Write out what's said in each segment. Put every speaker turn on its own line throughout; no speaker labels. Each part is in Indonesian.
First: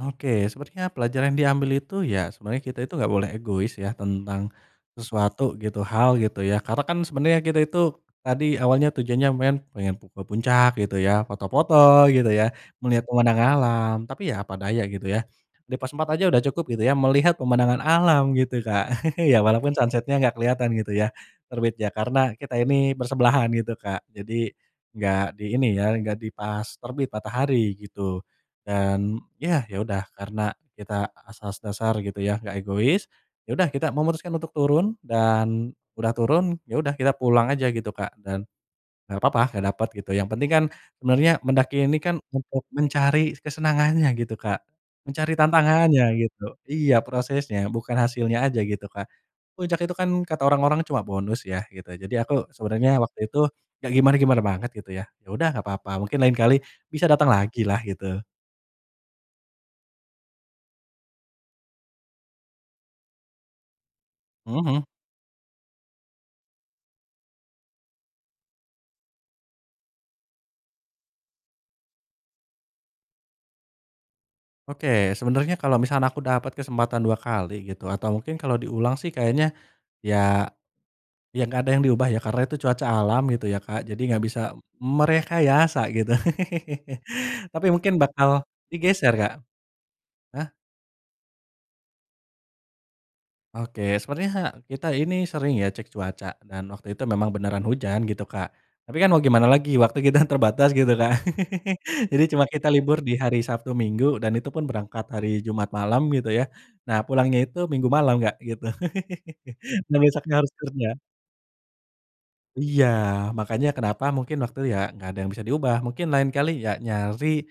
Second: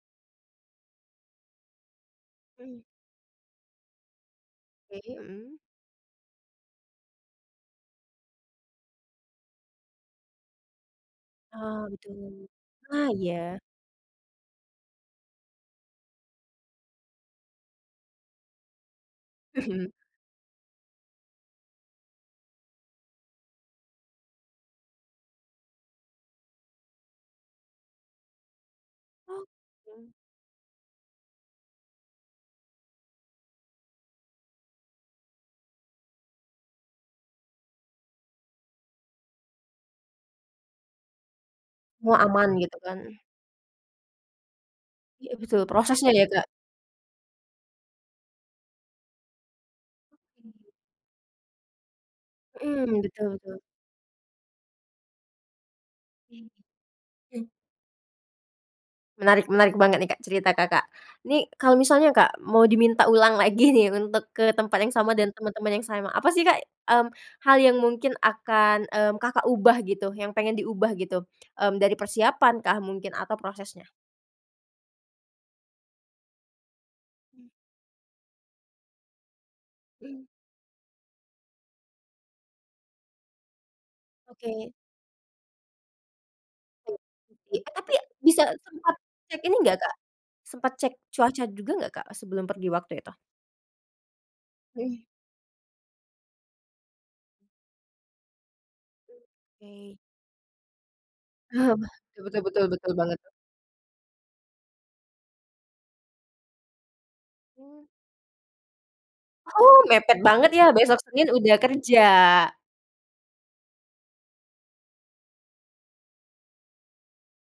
Oke, sebenarnya pelajaran diambil itu ya, sebenarnya kita
Mmm.
itu gak boleh egois ya, tentang
Oke,
sesuatu
mhm.
gitu, hal, gitu, ya. Karena kan sebenarnya kita itu, tadi awalnya, tujuannya main pengen pu ke puncak gitu ya, foto-foto
Ah,
gitu ya,
betul,
melihat
ah,
pemandangan
iya.
alam. Tapi ya apa daya gitu ya, di pos 4 aja udah cukup gitu ya, melihat pemandangan alam, gitu, Kak, ya, walaupun
Mhm.
sunset-nya nggak keliatan gitu ya, terbit. Ya, karena kita ini bersebelahan gitu, Kak, jadi nggak di ini ya, nggak di pas terbit matahari gitu, dan
Oh,
yah, ya udah
mhm.
karena kita asas dasar gitu ya, gak egois, ya udah kita memutuskan untuk turun. Dan udah turun, ya udah kita pulang aja gitu, Kak, dan nggak papa nggak dapet gitu, yang penting kan sebenernya mendaki ini
Oh,
kan
aman
untuk
gitu, kan.
mencari kesenangannya gitu, Kak, mencari
Iya, betul,
tantangannya,
prosesnya ya,
gitu.
Kak?
Iya, prosesnya, bukan hasilnya aja, gitu, Kak. Puncak itu kan
Oke.
kata orang-orang cuma bonus ya, gitu, jadi aku sebenernya
Mhm,
waktu
betul
itu
betul.
nggak gimana-gimana banget gitu ya, yaudah nggak papa, mungkin lain
Iya,
kali bisa datang
mmm.
lagilah, gitu.
Menarik, menarik banget nih, Kak, cerita Kakak. Ini, kalo misalnya Kak, mau diminta ulang lagi nih untuk ke
Hmm
tempat
hmm.
yang sama dan teman-teman yang sama. Apa sih, Kak, mmm, hal yang mungkin akan, mmm, Kakak ubah gitu, yang pengen diubah gitu, mmm, dari persiapan kah mungkin atau prosesnya?
Oke, sebenarnya kalau misalnya aku dapat kesempatan 2
Mmm.
kali gitu, atau mungkin kalau diulang sih kayaknya ya,
Mmm.
ya nggak ada yang diubah, ya. Karena itu cuaca alam gitu ya, Kak, jadi nggak bisa
Oke.
merekayasa, gitu.
Oke,
Tapi
tapi
mungkin bakal
bisa sempat
digeser, Kak.
cek ini nggak, Kak,
Heeh?
sempat cek cuaca juga nggak, Kak, eee, sebelum pergi waktu itu?
Oke, sebenarnya he kita
Mhm.
ini sering ya cek cuaca, dan waktu itu memang beneran hujan, gitu, Kak. Tapi kan mau gimana, lagi
Oke.
waktu kita terbatas gitu, Kak.
Oh,
Jadi
betul betul
cuma
betul
kita
betul
libur di
banget.
hari Sabtu-Minggu, dan itu pun berangkat hari Jumat malam gitu ya, nah pulangnya itu
Oh.
Minggu malam, Kak, gitu.
Oh,
Nah,
mepet
besoknya
banget
harus
ya,
kerja.
besok Senin udah kerja.
Iya, makanya kenapa mungkin waktu ya, nggak ada yang bisa diubah, mungkin lain kali, ya nyari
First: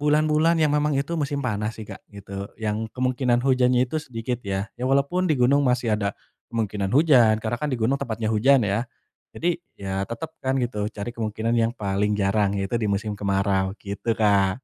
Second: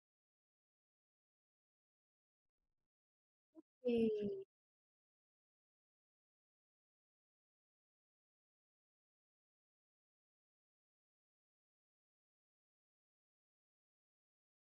bulan-bulan yang memang itu musim panas sih, Kak, gitu, yang kemungkinan hujannya itu sedikit,
Oke.
ya. Ya walaupun di gunung masih ada kemungkinan hujan, karena kan di gunung tempatnya hujan, ya. Jadi, ya tetep kan gitu, cari kemungkinan yang paling jarang yaitu di musim kemarau, gitu, Kak.